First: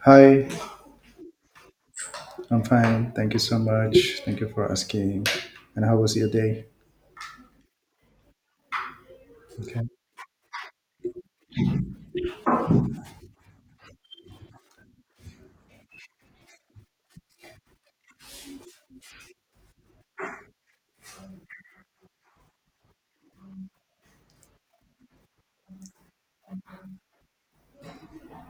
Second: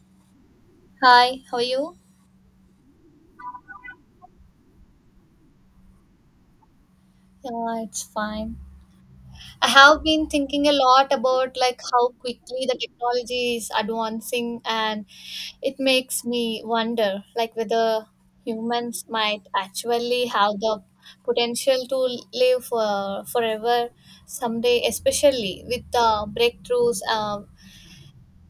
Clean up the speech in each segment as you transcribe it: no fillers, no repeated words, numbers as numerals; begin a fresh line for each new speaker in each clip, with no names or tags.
Hi,
Hi, how are you?
I'm fine. Thank you so much. Thank you for asking. And how was your day?
Yeah, it's fine. I
Okay.
have been thinking a lot about like how quickly the technology is advancing, and it makes me wonder like whether humans might actually have the potential to live for forever someday, especially with the breakthroughs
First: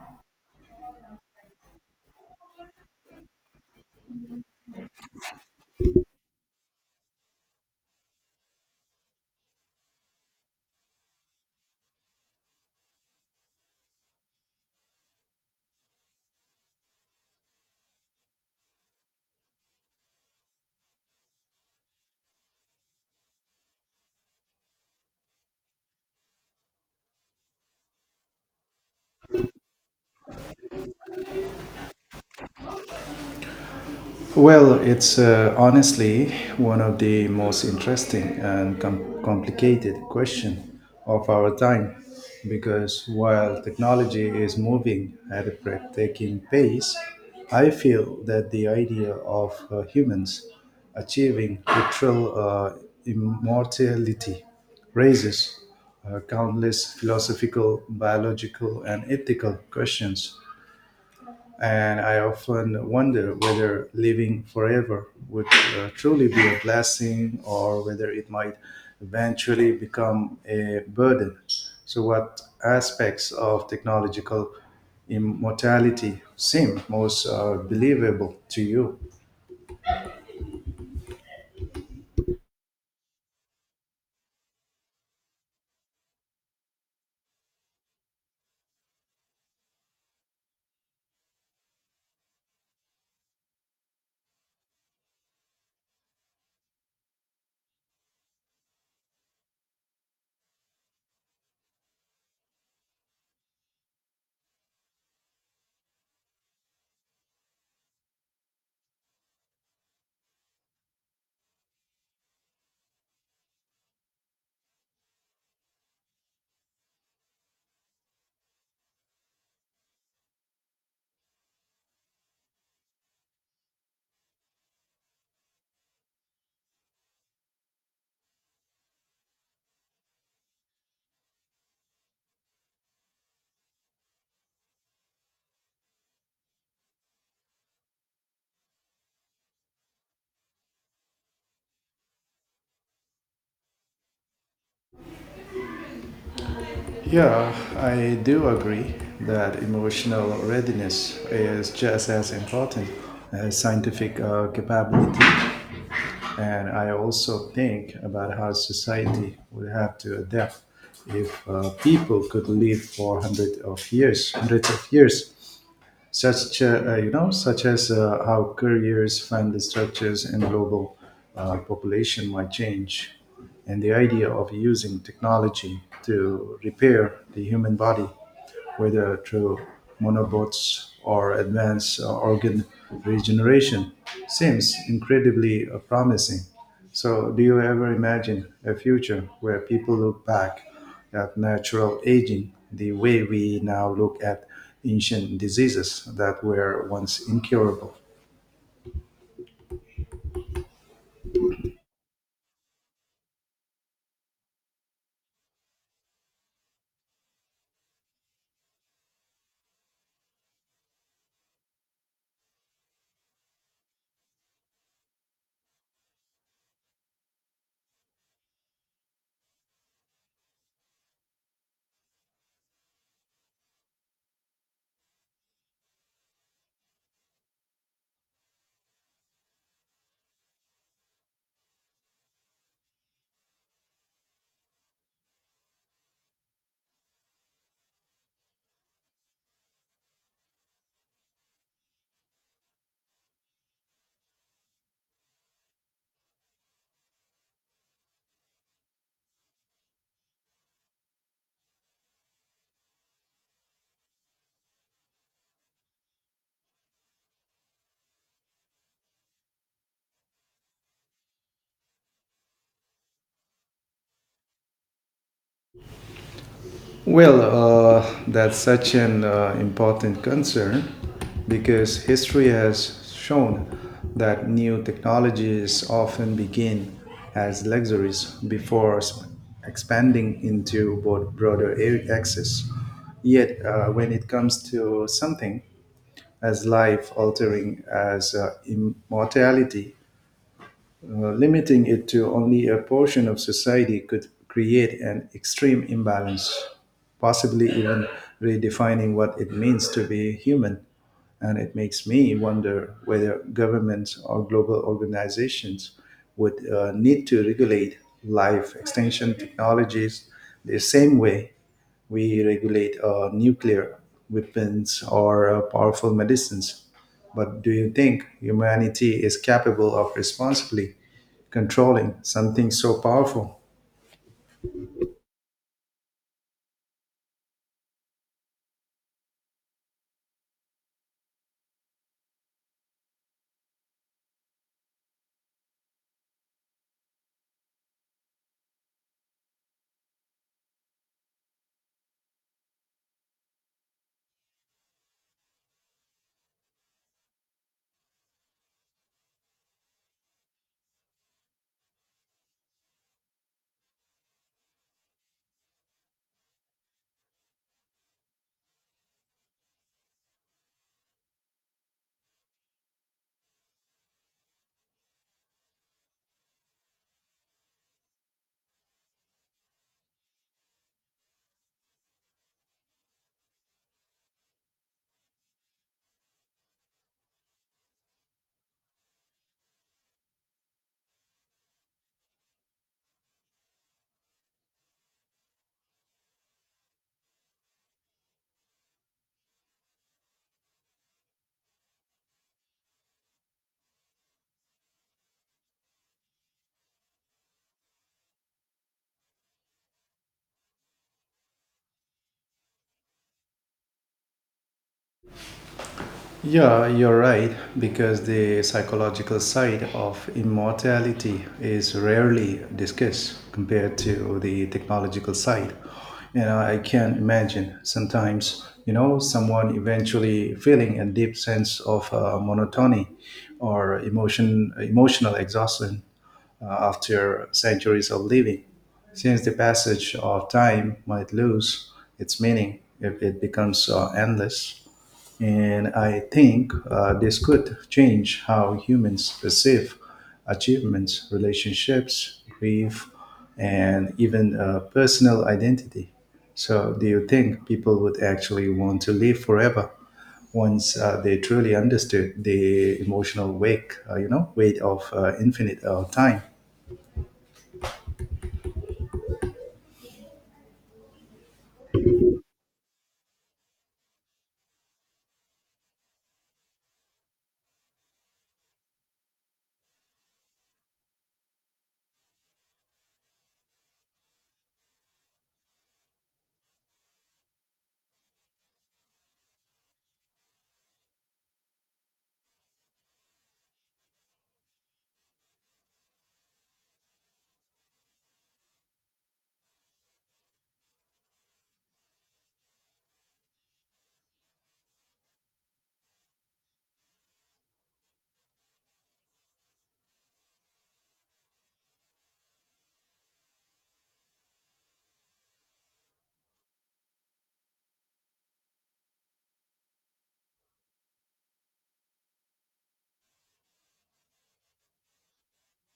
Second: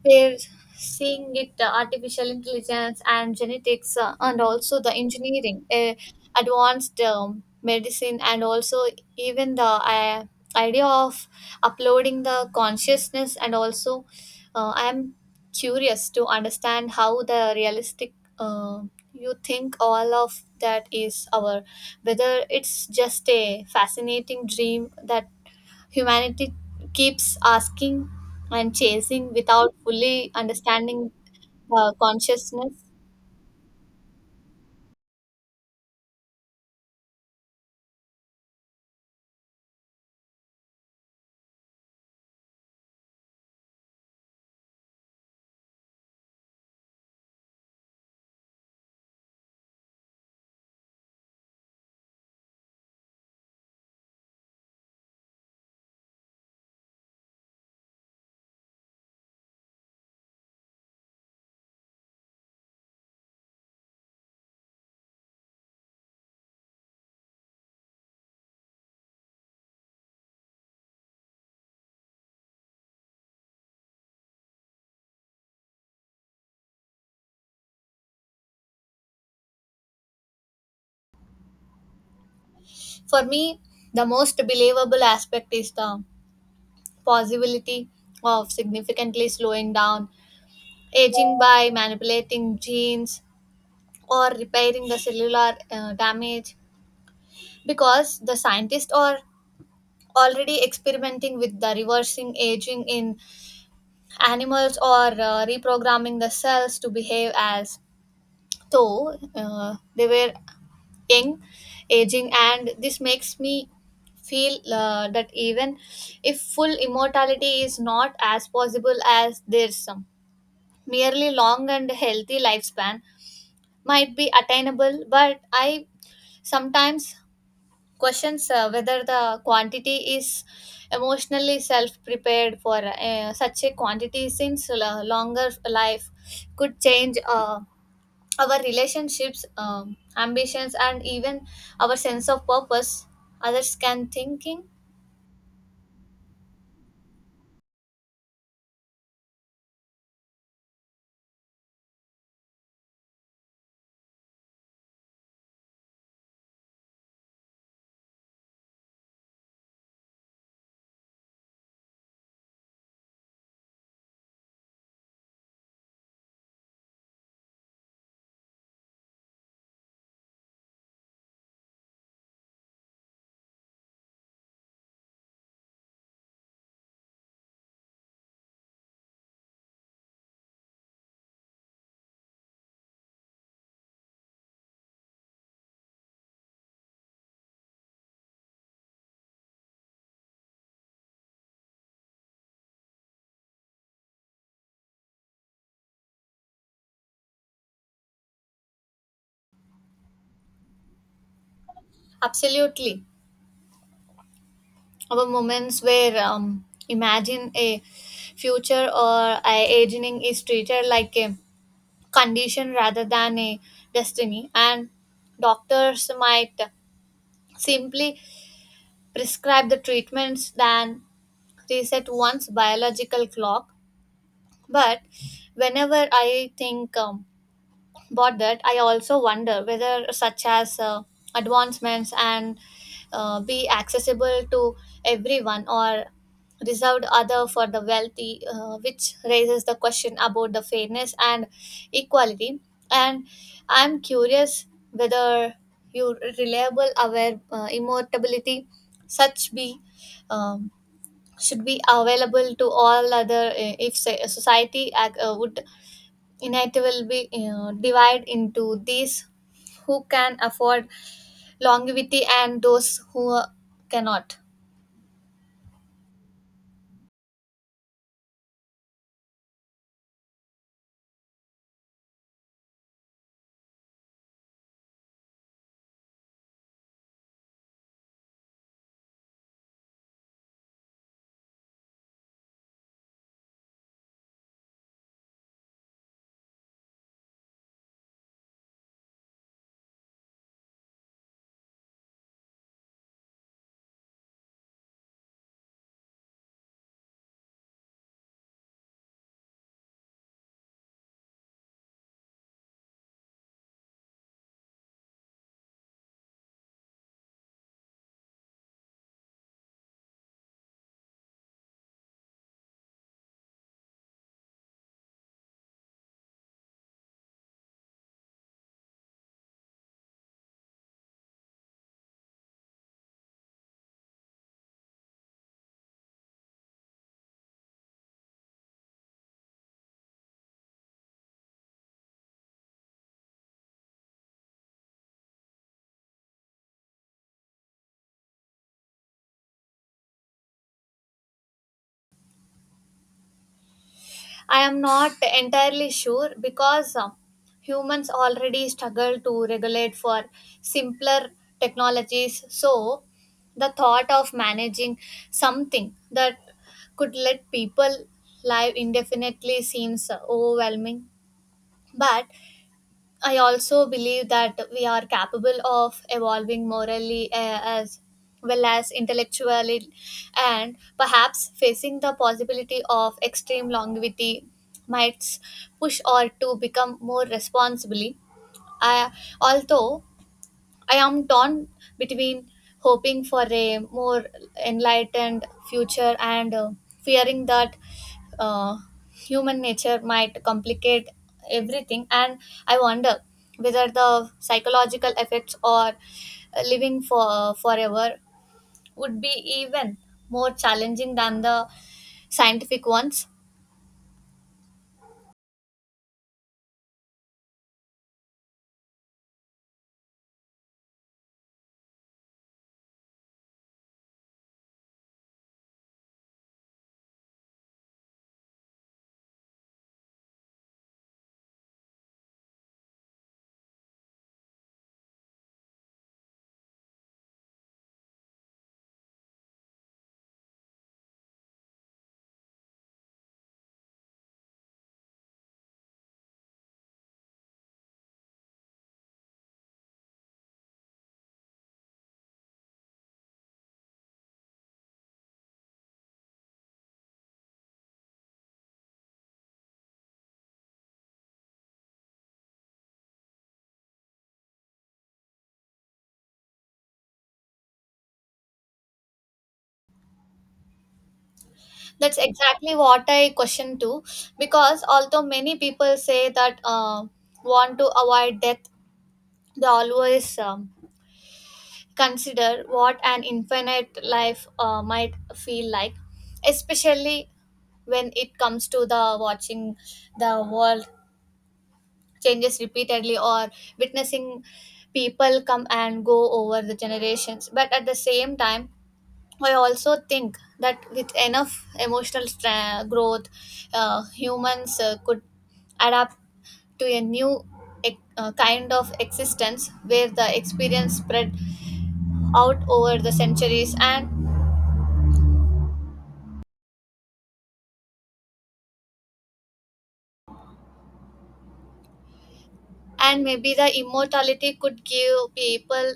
we're seeing it artificial intelligence and genetics, and also the engineering, advanced medicine, and also even the idea of uploading the consciousness. And also, I am curious to understand how the realistic. Uh, you think all of that is our, whether it's just a fascinating dream that humanity keeps asking and chasing without fully understanding the consciousness.
Well, it's honestly one of the most interesting and complicated question of our time because while technology is moving at a breathtaking pace, I feel that the idea of humans achieving literal immortality raises countless philosophical, biological, and ethical questions and I often wonder whether living forever would truly be a blessing or whether it might eventually become a burden. So, what aspects of technological immortality seem most believable to you?
For me, the most believable aspect is the possibility of significantly slowing down aging by manipulating genes or repairing the cellular damage, because the scientists are already experimenting with the reversing aging in animals, or reprogramming the cells to behave as though they were young, aging, and this makes me feel that even if full immortality is not as possible as there's some, merely long and healthy lifespan might be attainable. But I sometimes questions whether the quantity is emotionally self-prepared for such a quantity, since longer life could change. Our relationships, ambitions, and even our sense of purpose, others can thinking
Yeah, I do agree that emotional readiness is just as important as scientific capability. And I also think about how society would have to adapt if people could live for hundreds of years, such you know, such as how careers, family structures, and global population might change, and the idea of using technology to repair the human body whether through monobots or advanced organ regeneration, seems incredibly promising. So, do you ever imagine a future where people look back at natural aging the way we now look at ancient diseases that were once incurable?
absolutely our moments where imagine a future or a aging is treated like a condition rather than a destiny, and doctors might simply prescribe the treatments than reset one's biological clock. But whenever I think, but that I also wonder whether such as advancements and be accessible to everyone or reserved other for the wealthy, which raises the question about the fairness and equality. And I'm curious whether your reliable aware immortality such be, um, should be available to all other, if say, society would, and it will be divided into these who can afford longevity and those who cannot.
Well, that's such an important concern because history has shown that new technologies often begin as luxuries before expanding into broader access. Yet, when it comes to something as life altering as immortality, limiting it to only a portion of society could create an extreme imbalance, possibly even redefining what it means to be human. And it makes me wonder whether governments or global organizations would need to regulate life extension technologies the same way we regulate nuclear weapons or powerful medicines. But do you think humanity is capable of responsibly controlling something so powerful?
I am not entirely sure because humans already struggle to regulate for simpler technologies, so the thought of managing something that could let people live indefinitely seems overwhelming. But I also believe that we are capable of evolving morally, as well as intellectually, and perhaps facing the possibility of extreme longevity might push or to become more responsibly. I, although I am torn between hoping for a more enlightened future and fearing that uh, human nature might complicate everything. And I wonder whether the psychological effects or living for forever would be even more challenging than the scientific ones.
Yeah, you're right, because the psychological side of immortality is rarely discussed compared to the technological side. You know, I can imagine sometimes, you know, someone eventually feeling a deep sense of monotony or emotional exhaustion after centuries of living, since the passage of time might lose its meaning if it becomes endless. And I think this could change how humans perceive achievements, relationships, grief, and even personal identity. So, do you think people would actually want to live forever once they truly understood the emotional wake, you know, weight of infinite time?
That's exactly what I question too, because although many people say that want to avoid death, they always consider what an infinite life might feel like, especially when it comes to the watching the world changes repeatedly or witnessing people come and go over the generations. But at the same time, I also think that with enough emotional growth, humans could adapt to a new kind of existence where the experience spread out over the centuries, and maybe the immortality could give people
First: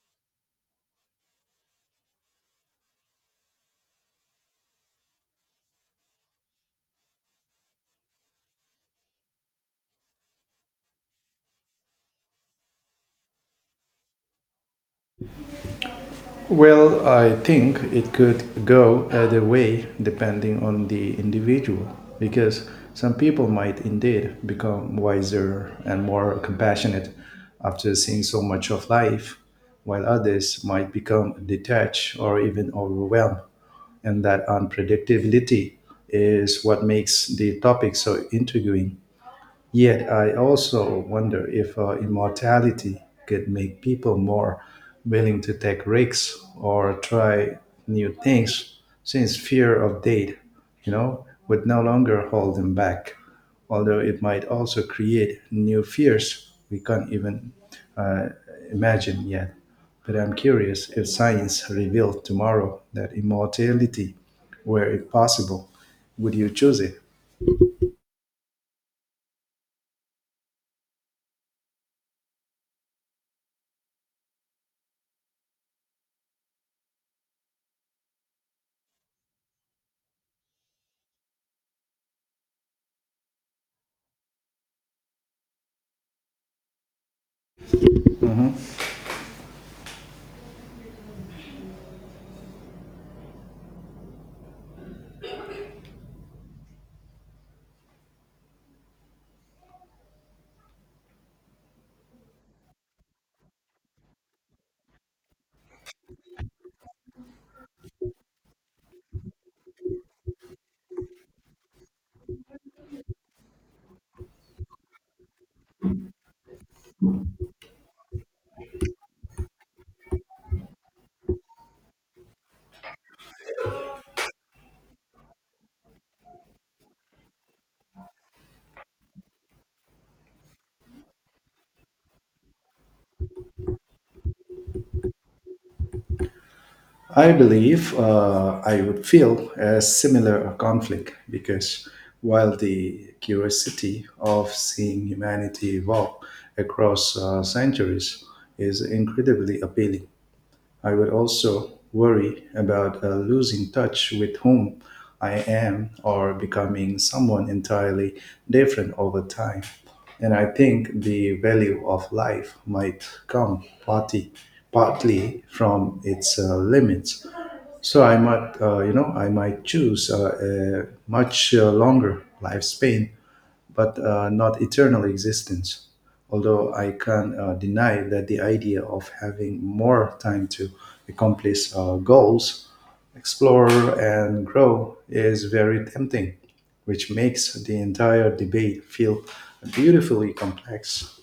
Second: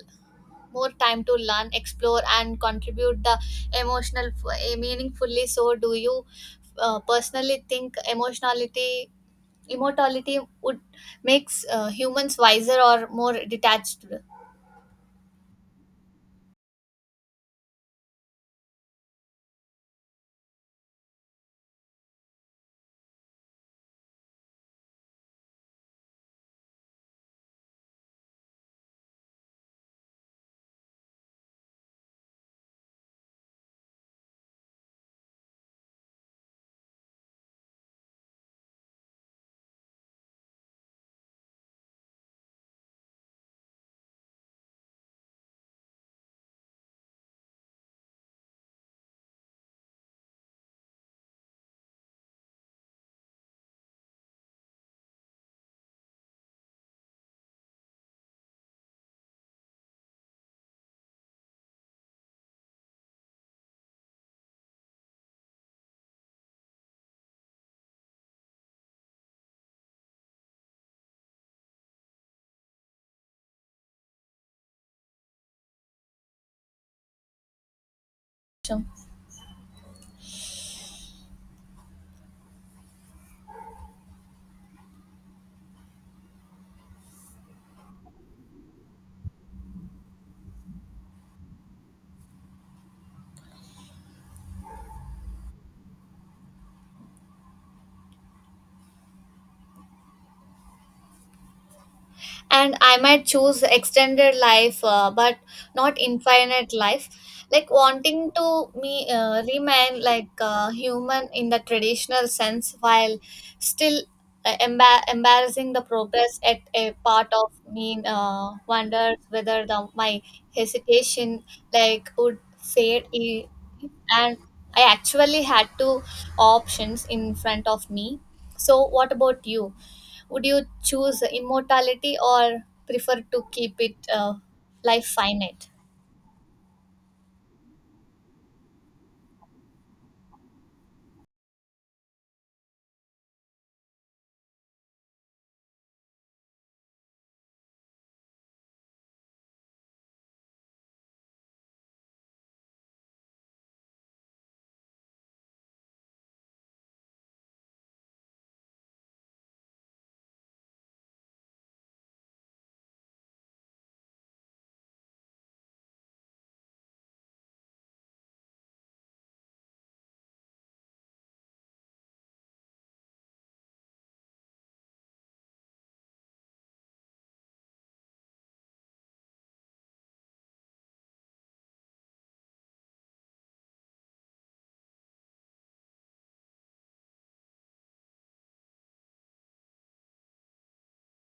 more time to learn, explore, and contribute the emotional meaningfully. So do you personally think emotionality immortality would makes humans wiser or more detached?
Well, I think it could go either way depending on the individual because some people might indeed become wiser and more compassionate after seeing so much of life, while others might become detached or even overwhelmed. And that unpredictability is what makes the topic so intriguing. Yet I also wonder if immortality could make people more willing to take risks or try new things, since fear of death, you know, would no longer hold them back. Although it might also create new fears we can't even uh, imagine yet. But I'm curious if science revealed tomorrow that immortality were impossible, would you choose it?
And I might choose extended life, but not infinite life, like wanting to me remain like human in the traditional sense while still embarrassing the progress. At a part of me wonders whether the my hesitation like would fade. And I actually had two options in front of me, so what about you? Would you choose immortality or prefer to keep it life finite?
I believe I would feel a similar conflict because while the curiosity of seeing humanity evolve across centuries is incredibly appealing, I would also worry about losing touch with whom I am or becoming someone entirely different over time. And I think the value of life might come partly from its limits. So I might, you know, I might choose a much longer lifespan but not eternal existence. Although I can't deny that the idea of having more time to accomplish goals, explore, and grow is very tempting, which makes the entire debate feel beautifully complex.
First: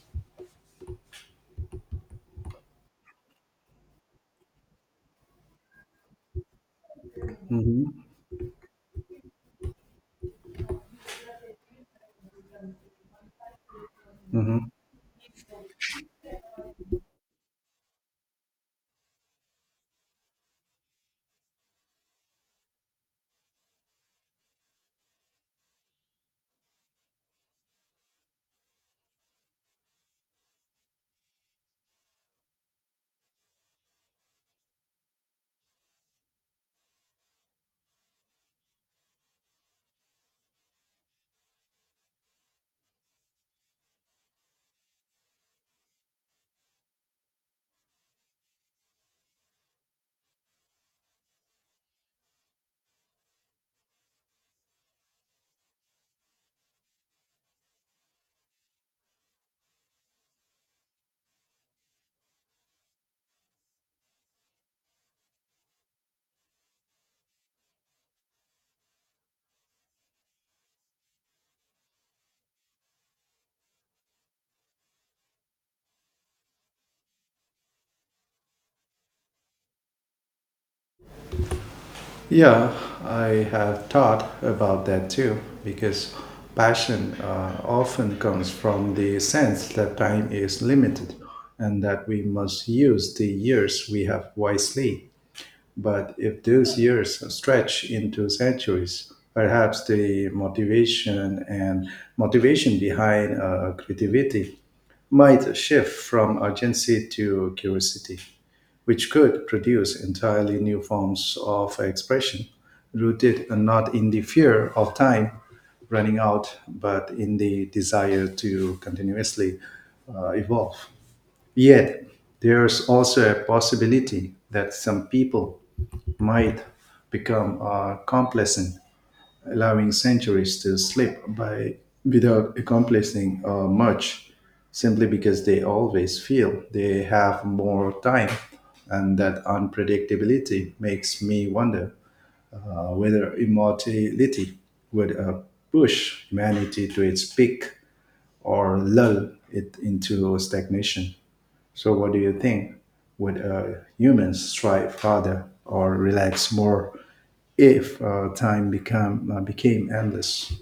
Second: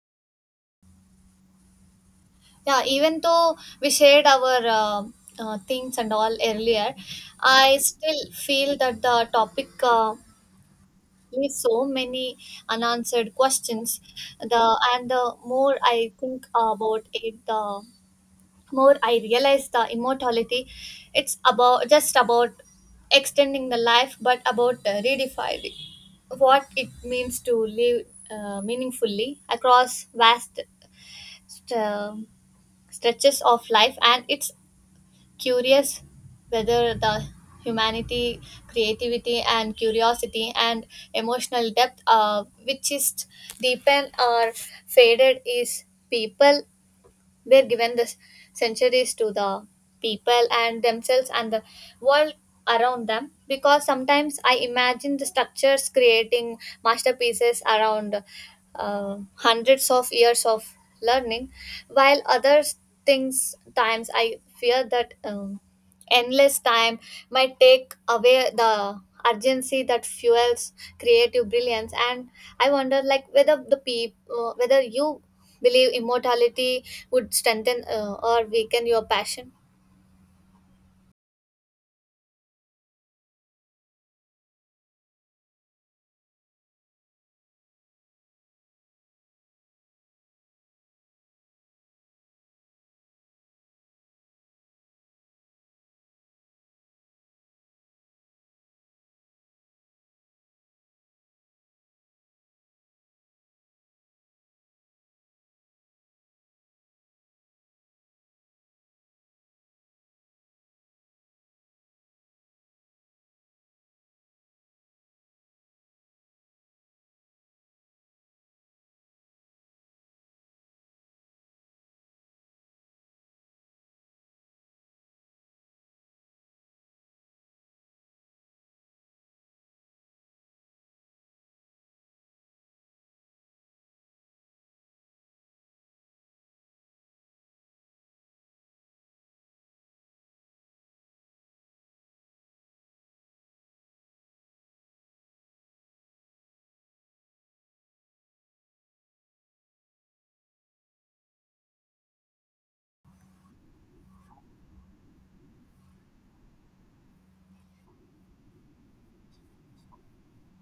Yeah, even though we shared our things and all earlier, I
Mhm.
still feel that the topic leaves so many unanswered questions. The and the more I think about it, the more I realize the immortality, it's about just about extending the life, but about redefining what it means to live meaningfully across vast st- uh, stretches of life. And it's curious whether the humanity, creativity, and curiosity and emotional depth, which is deepened or faded, is people they're given the centuries to the people and themselves and the world around them, because sometimes I imagine the structures creating masterpieces around hundreds of years of learning, while other things times I fear that. Endless time might take away the urgency that fuels creative brilliance. And I wonder like whether the people, whether you believe immortality would strengthen or weaken your passion?
Yeah, I have thought about that too, because passion often comes from the sense that time is limited and that we must use the years we have wisely. But if those years stretch into centuries, perhaps the motivation behind creativity might shift from urgency to curiosity, which could produce entirely new forms of expression rooted not in the fear of time running out, but in the desire to continuously evolve. Yet, there's also a possibility that some people might become complacent, allowing centuries to slip by without accomplishing much, simply because they always feel they have more time. And that unpredictability makes me wonder whether immortality would push humanity to its peak or lull it into stagnation. So what do you think? Would humans strive harder or relax more if time become became endless?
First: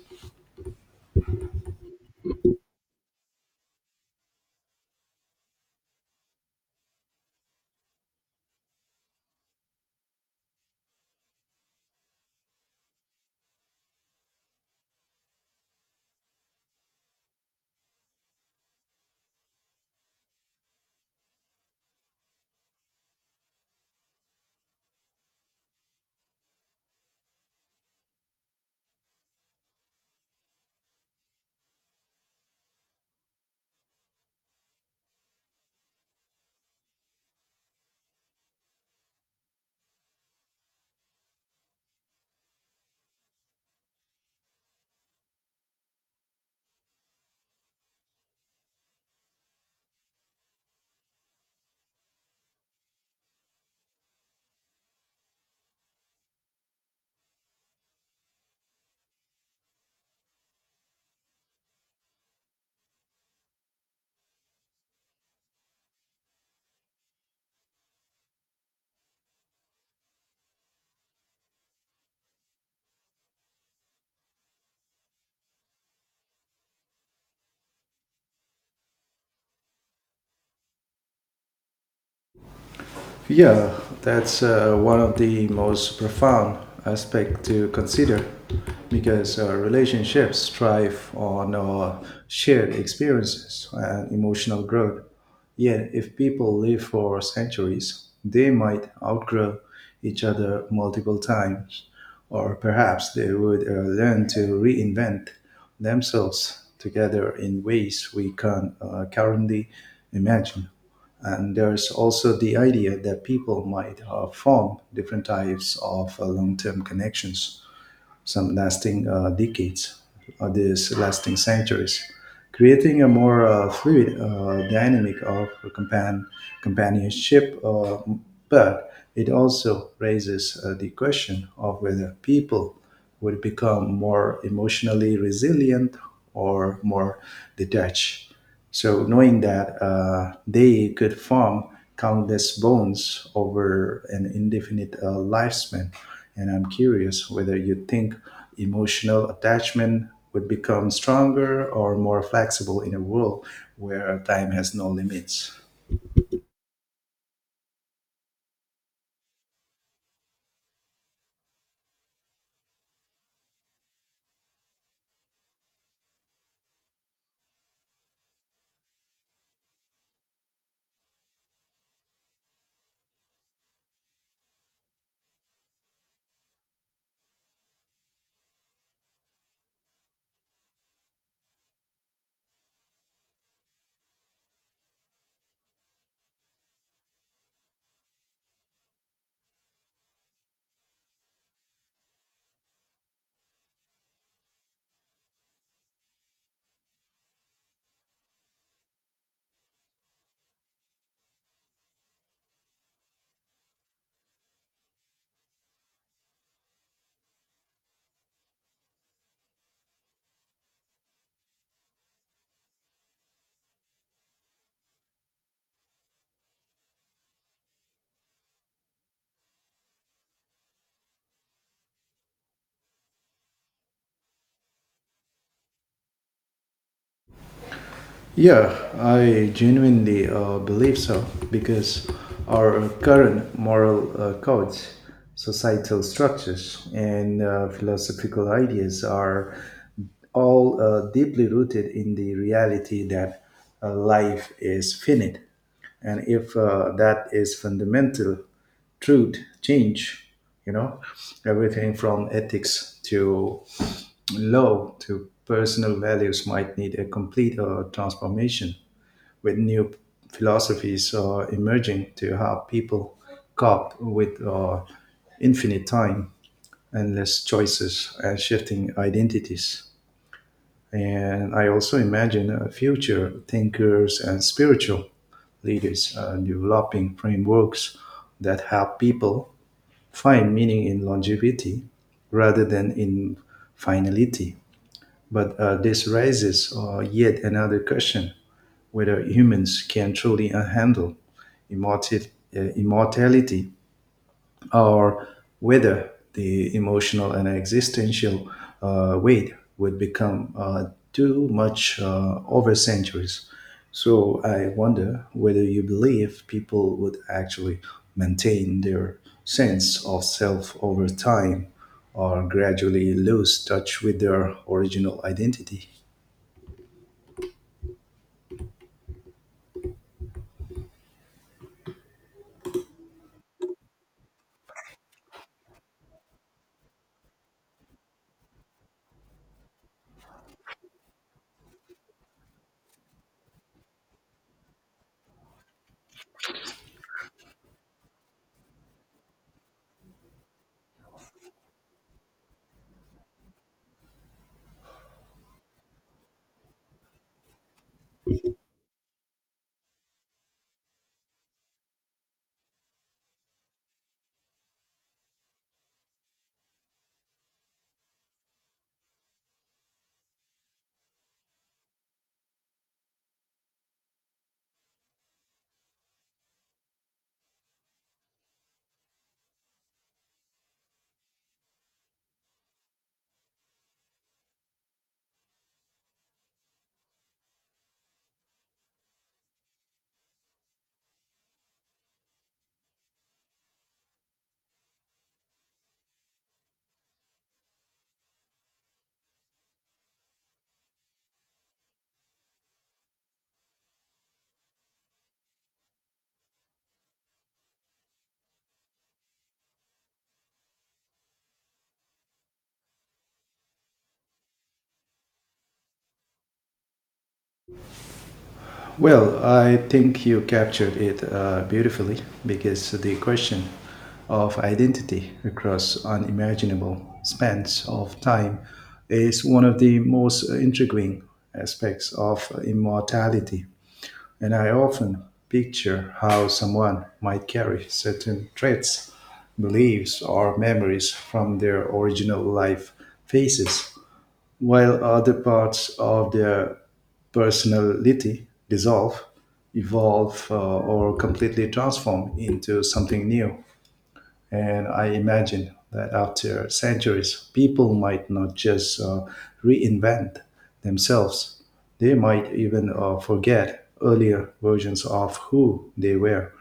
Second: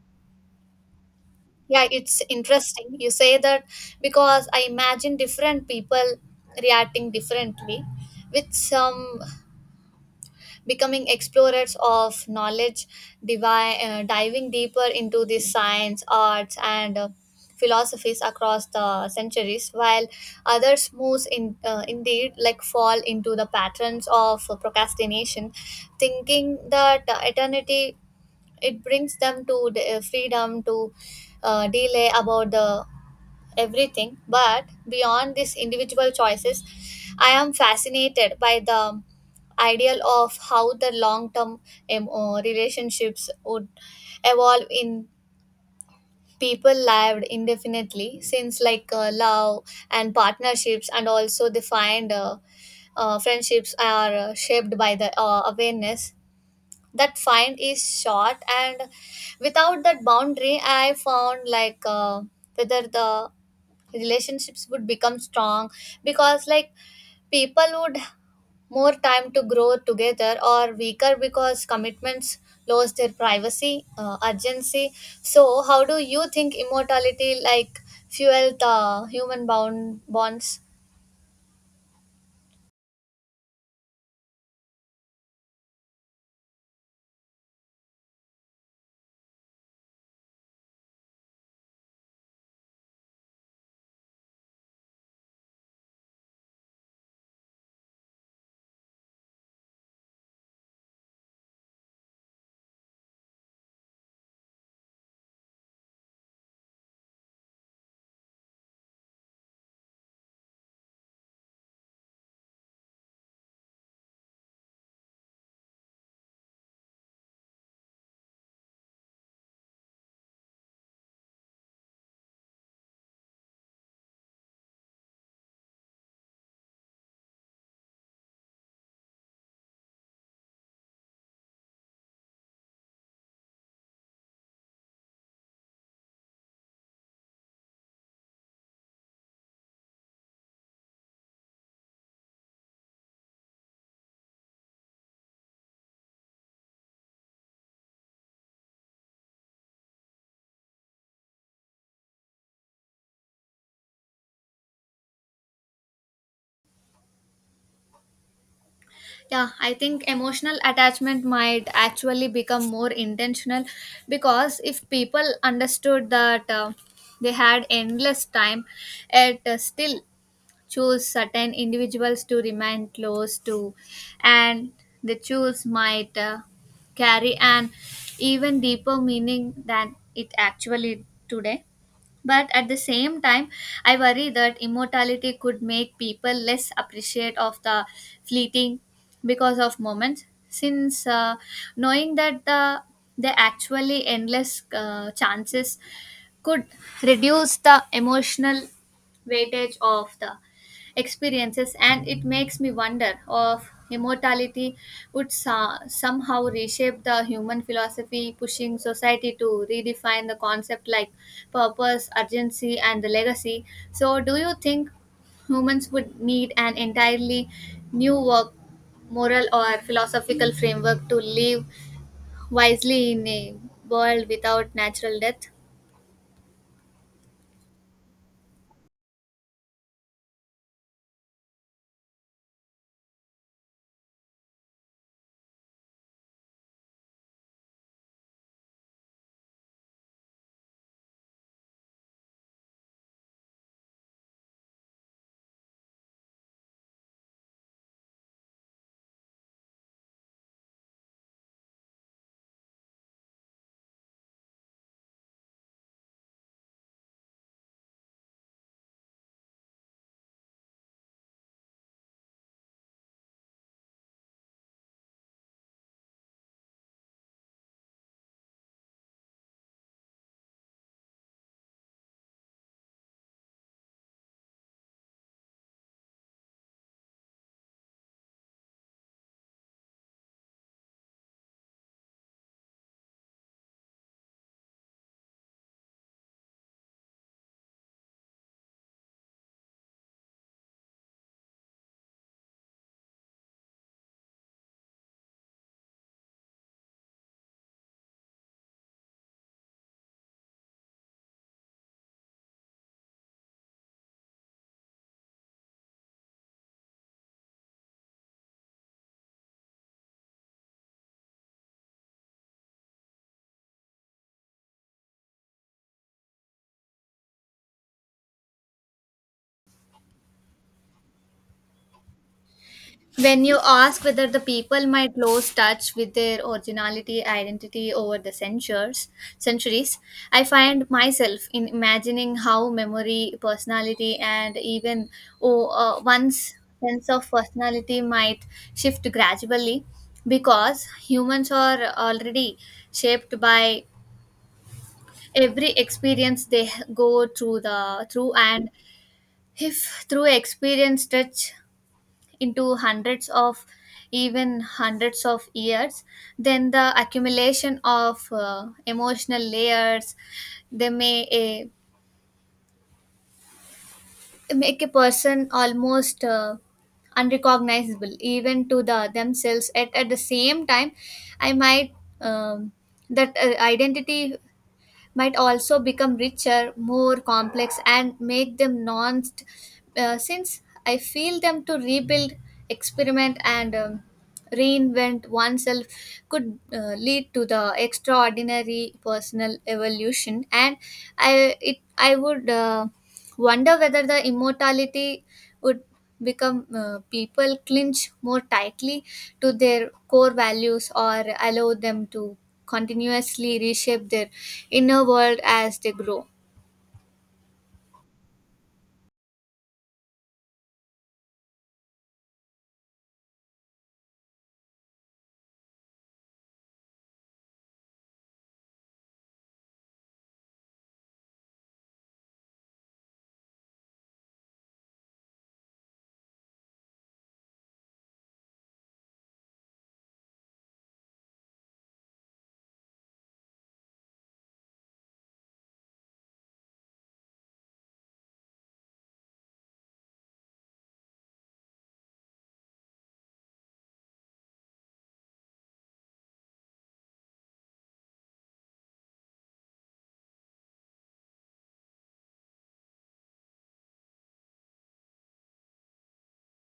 Yeah, it's interesting you say that, because I imagine different people reacting differently, with some becoming explorers of knowledge, diving deeper into the science, arts, and philosophies across the centuries, while others moves in indeed like fall into the patterns of procrastination, thinking that eternity it brings them to the, freedom to delay about the everything. But beyond these individual choices, I am fascinated by the ideal of how the long term relationships would evolve in people lived indefinitely, since like love and partnerships and also defined friendships are shaped by the awareness that find is short, and without that boundary I found like whether the relationships would become strong, because like people would more time to grow together, or weaker because commitments lose their privacy urgency. So how do you think immortality like fuel the human bound bonds?
Yeah, that's one of the most profound aspects to consider because relationships thrive on shared experiences and emotional growth. Yet, if people live for centuries, they might outgrow each other multiple times, or perhaps they would learn to reinvent themselves together in ways we can currently imagine. And there's also the idea that people might form different types of long-term connections, some lasting decades, others lasting centuries, creating a more fluid dynamic of compan- companionship. But it also raises the question of whether people would become more emotionally resilient or more detached so knowing that they could form countless bones over an indefinite lifespan, and I'm curious whether you think emotional attachment would become stronger or more flexible in a world where time has no limits.
Yeah, I think emotional attachment might actually become more intentional, because if people understood that they had endless time, yet still choose certain individuals to remain close to, and the choose might carry an even deeper meaning than it actually today. But at the same time, I worry that immortality could make people less appreciate of the fleeting because of moments, since knowing that the they actually endless chances could reduce the emotional weightage of the experiences. And it makes me wonder of immortality would somehow reshape the human philosophy, pushing society to redefine the concept like purpose, urgency, and the legacy. So do you think humans would need an entirely new work moral or philosophical framework to live wisely in a world without natural death?
Yeah, I genuinely believe so because our current moral codes, societal structures, and philosophical ideas are all deeply rooted in the reality that life is finite. And if that is fundamental truth, change, you know, everything from ethics to Low to personal values might need a complete transformation, with new philosophies emerging to how people cope with infinite time, endless choices, and shifting identities. And I also imagine future thinkers and spiritual leaders developing frameworks that help people find meaning in longevity rather than in finality. But this raises yet another question whether humans can truly handle immorti- immortality or whether the emotional and existential weight would become too much over centuries. So I wonder whether you believe people would actually maintain their sense of self over time or gradually lose touch with their original identity.
When you ask whether the people might lose touch with their originality identity over the centuries, I find myself in imagining how memory, personality, and even oh, one's sense of personality might shift gradually, because humans are already shaped by every experience they go through the through, and if through experience touch into hundreds of, even hundreds of years, then the accumulation of emotional layers they may a make a person almost unrecognizable even to the themselves. At the same time, I might, um, that identity might also become richer, more complex, and make them nuanced, since I feel them to rebuild, experiment, and reinvent oneself could lead to the extraordinary personal evolution. And I would wonder whether the immortality would become people clinch more tightly to their core values, or allow them to continuously reshape their inner world as they grow.
Well, I think you captured it beautifully because the question of identity across unimaginable spans of time is one of the most intriguing aspects of immortality. And I often picture how someone might carry certain traits, beliefs, or memories from their original life phases, while other parts of their personality dissolve, evolve, or completely transform into something new. And I imagine that after centuries, people might not just reinvent themselves, they might even forget earlier versions of who they were,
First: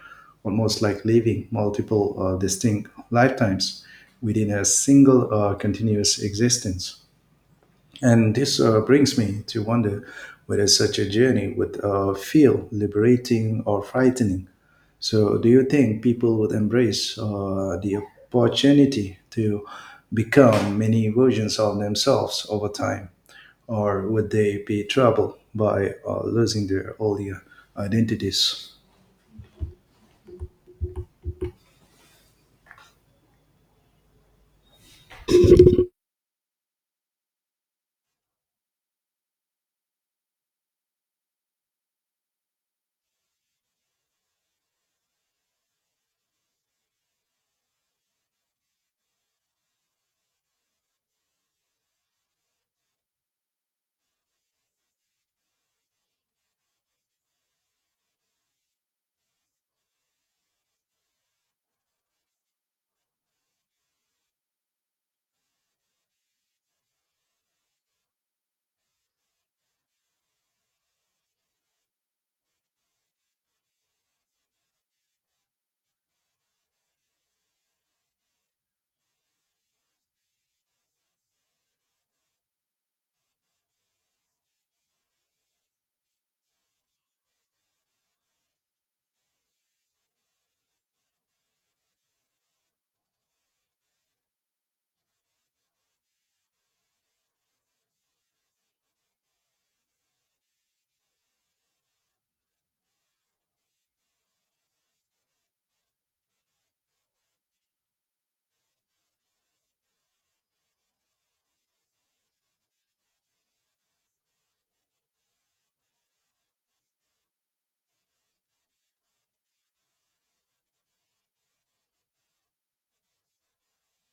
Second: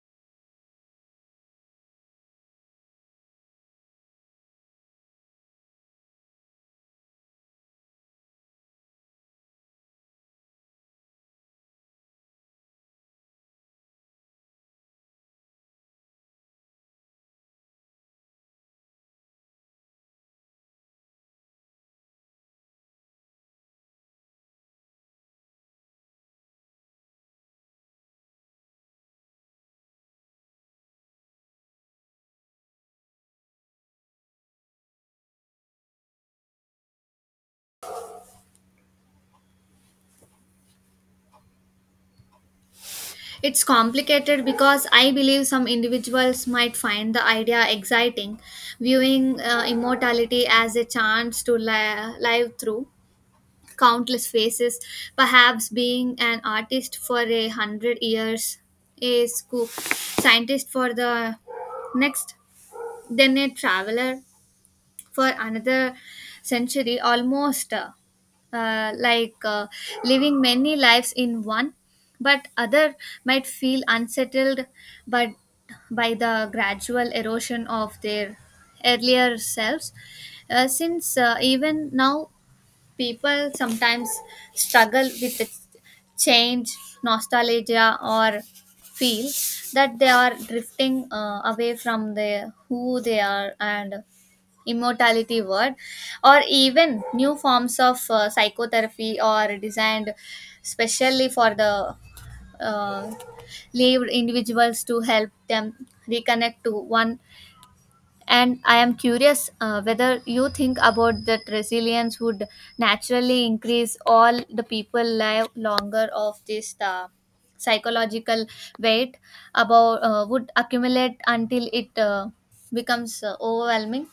almost like living multiple distinct lifetimes within a single continuous existence. And this brings me to wonder whether such a journey would feel liberating or frightening. So, do you think people would embrace the opportunity to become many versions of themselves over time? Or would they be troubled by losing their earlier identities?
It's complicated, because I believe some individuals might find the idea exciting, viewing immortality as a chance to live through countless phases. Perhaps being an artist for a hundred years, a scientist for the next, then a traveler for another century, almost like living many lives in one. But other might feel unsettled but by the gradual erosion of their earlier selves, since even now people sometimes struggle with the change, nostalgia, or feel that they are drifting away from the who they are. And immortality word or even new forms of psychotherapy or designed specially for the uh, lived individuals to help them reconnect to one. And I am curious whether you think about that resilience would naturally increase all the people live longer of this psychological weight about would accumulate until it becomes overwhelming.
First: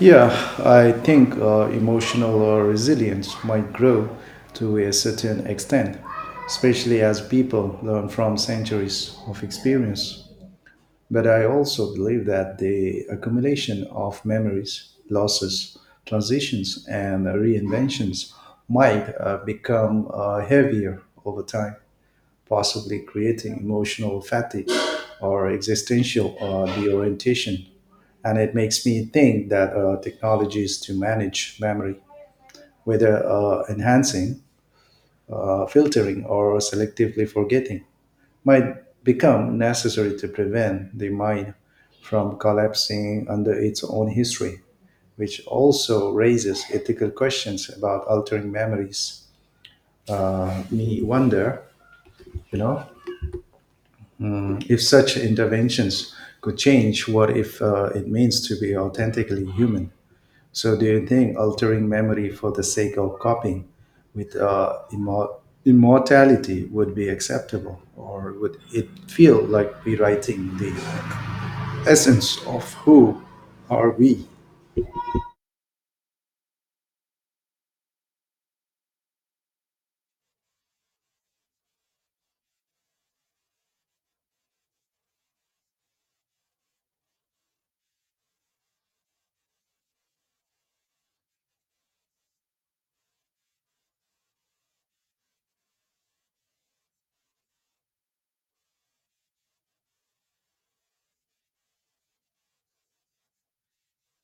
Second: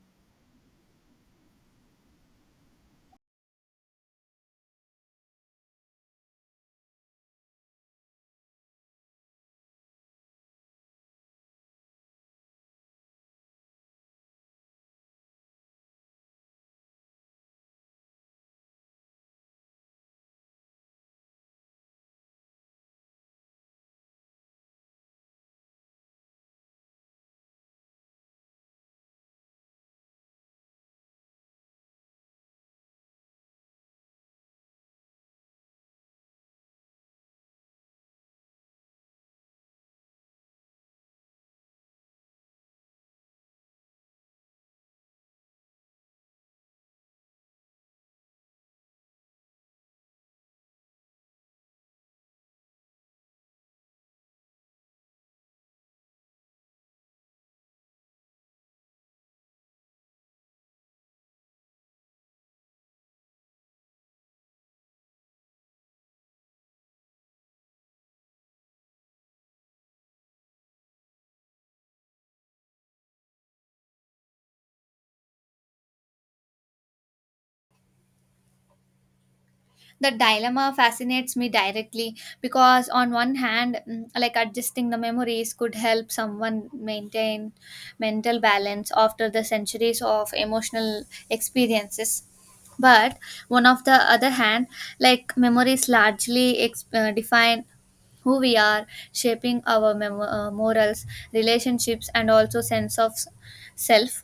Yeah, I think emotional resilience might grow to a certain extent, especially as people learn from centuries of experience. But I also believe that the accumulation of memories, losses, transitions, and reinventions might become heavier over time, possibly creating emotional fatigue or existential deorientation and it makes me think that technologies to manage memory, whether enhancing, filtering, or selectively forgetting, might become necessary to prevent the mind from collapsing under its own history, which also raises ethical questions about altering memories. Me wonder, you know, if such interventions could change what if it means to be authentically human. So, do you think altering memory for the sake of copying with immortality would be acceptable, or would it feel like rewriting the essence of who are we?
The dilemma fascinates me directly, because on one hand, like adjusting the memories could help someone maintain mental balance after the centuries of emotional experiences. But one of the other hand, like memories largely define who we are, shaping our morals, relationships, and also sense of self,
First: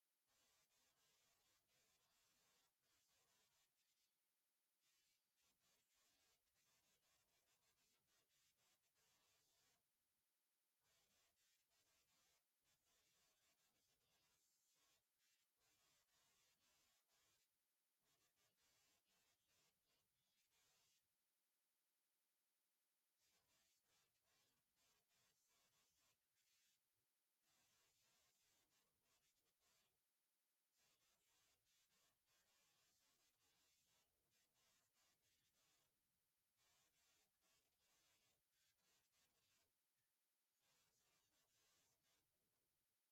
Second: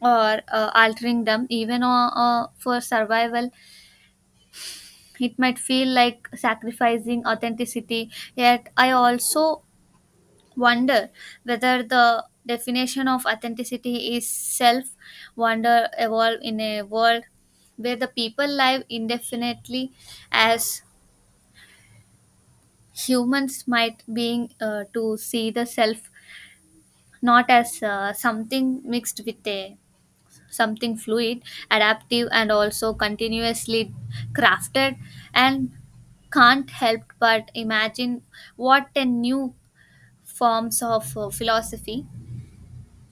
or altering them, even for survival, it might feel like sacrificing authenticity. Yet, I also wonder whether the definition of authenticity is self wonder evolve in a world where the people live indefinitely, as humans might being to see the self not as something mixed with a something fluid, adaptive, and also continuously crafted. And can't help but imagine what a new forms of philosophy,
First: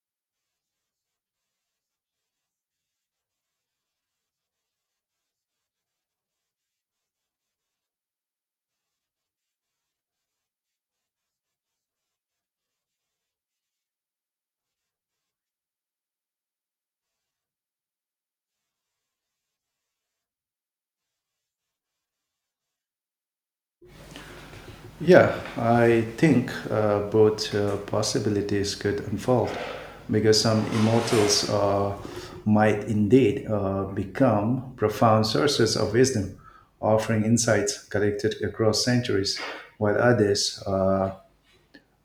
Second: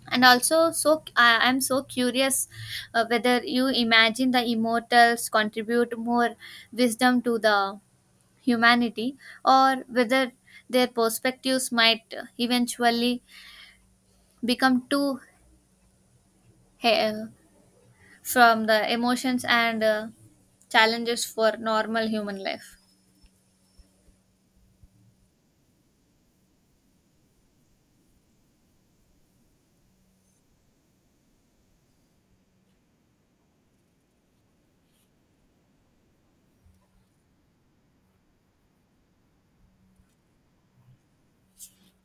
and also am so curious whether you imagine the immortals contribute more wisdom to the humanity, or whether their perspectives might eventually become too he- uh, from the emotions and challenges for normal human life.
Yeah, I think both possibilities could unfold because some immortals might indeed become profound sources of wisdom, offering insights collected across centuries, while others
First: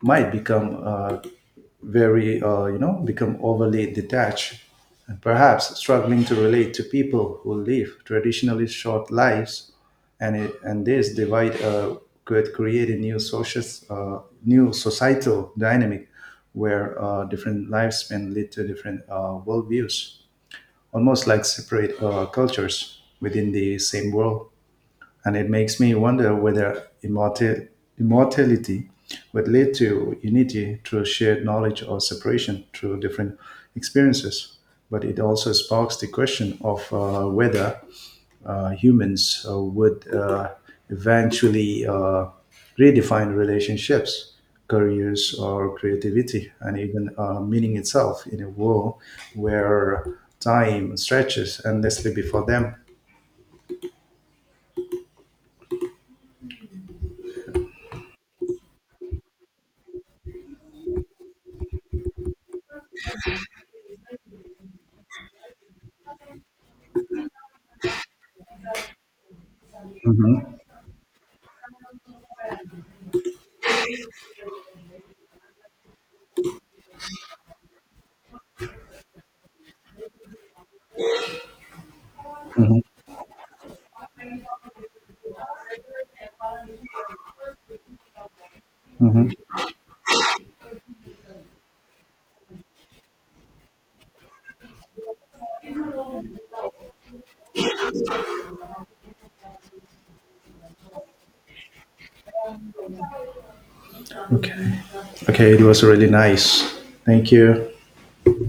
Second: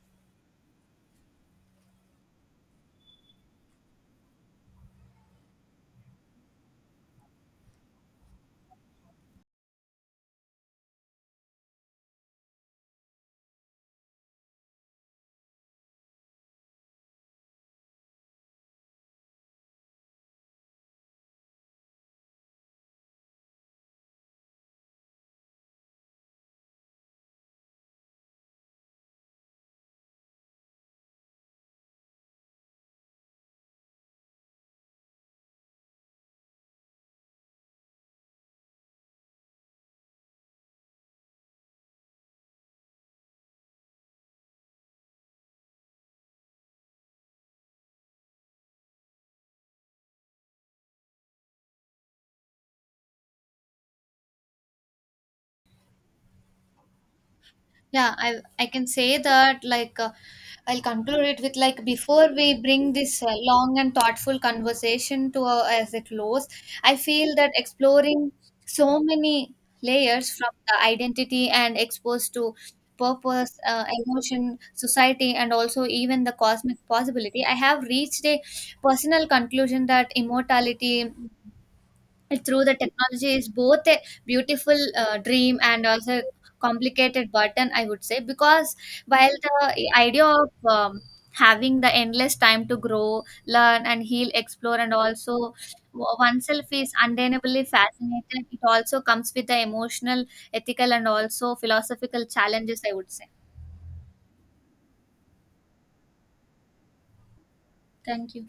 might become you know, become overly detached and perhaps struggling to relate to people who live traditionally short lives. And, and this divide could create a new, social, uh, new societal dynamic where different lifespan lead to different worldviews, almost like separate cultures within the same world. And it makes me wonder whether immortality would lead to unity through shared knowledge or separation through different experiences. But it also sparks the question of whether humans would eventually redefine relationships, careers, or creativity, and even meaning itself in a world where time stretches endlessly before them.
Yeah, I can say that, like I'll conclude it with, like, before we bring this long and thoughtful conversation to a, as a close, I feel that exploring so many layers, from
Mhm,
the identity and exposed to purpose, emotion, society, and also even the cosmic possibility, I have reached a personal conclusion that immortality, well, through the
mhm,
technology, is both a beautiful dream and also a complicated burden, I would say. Because
mhm.
while the idea of having the endless time to grow, learn and heal, explore and also oneself is undeniably fascinating, it also comes with the emotional, ethical, and also philosophical challenges, I would say.
Okay. Okay, it was really nice. Thank you.
Thank you.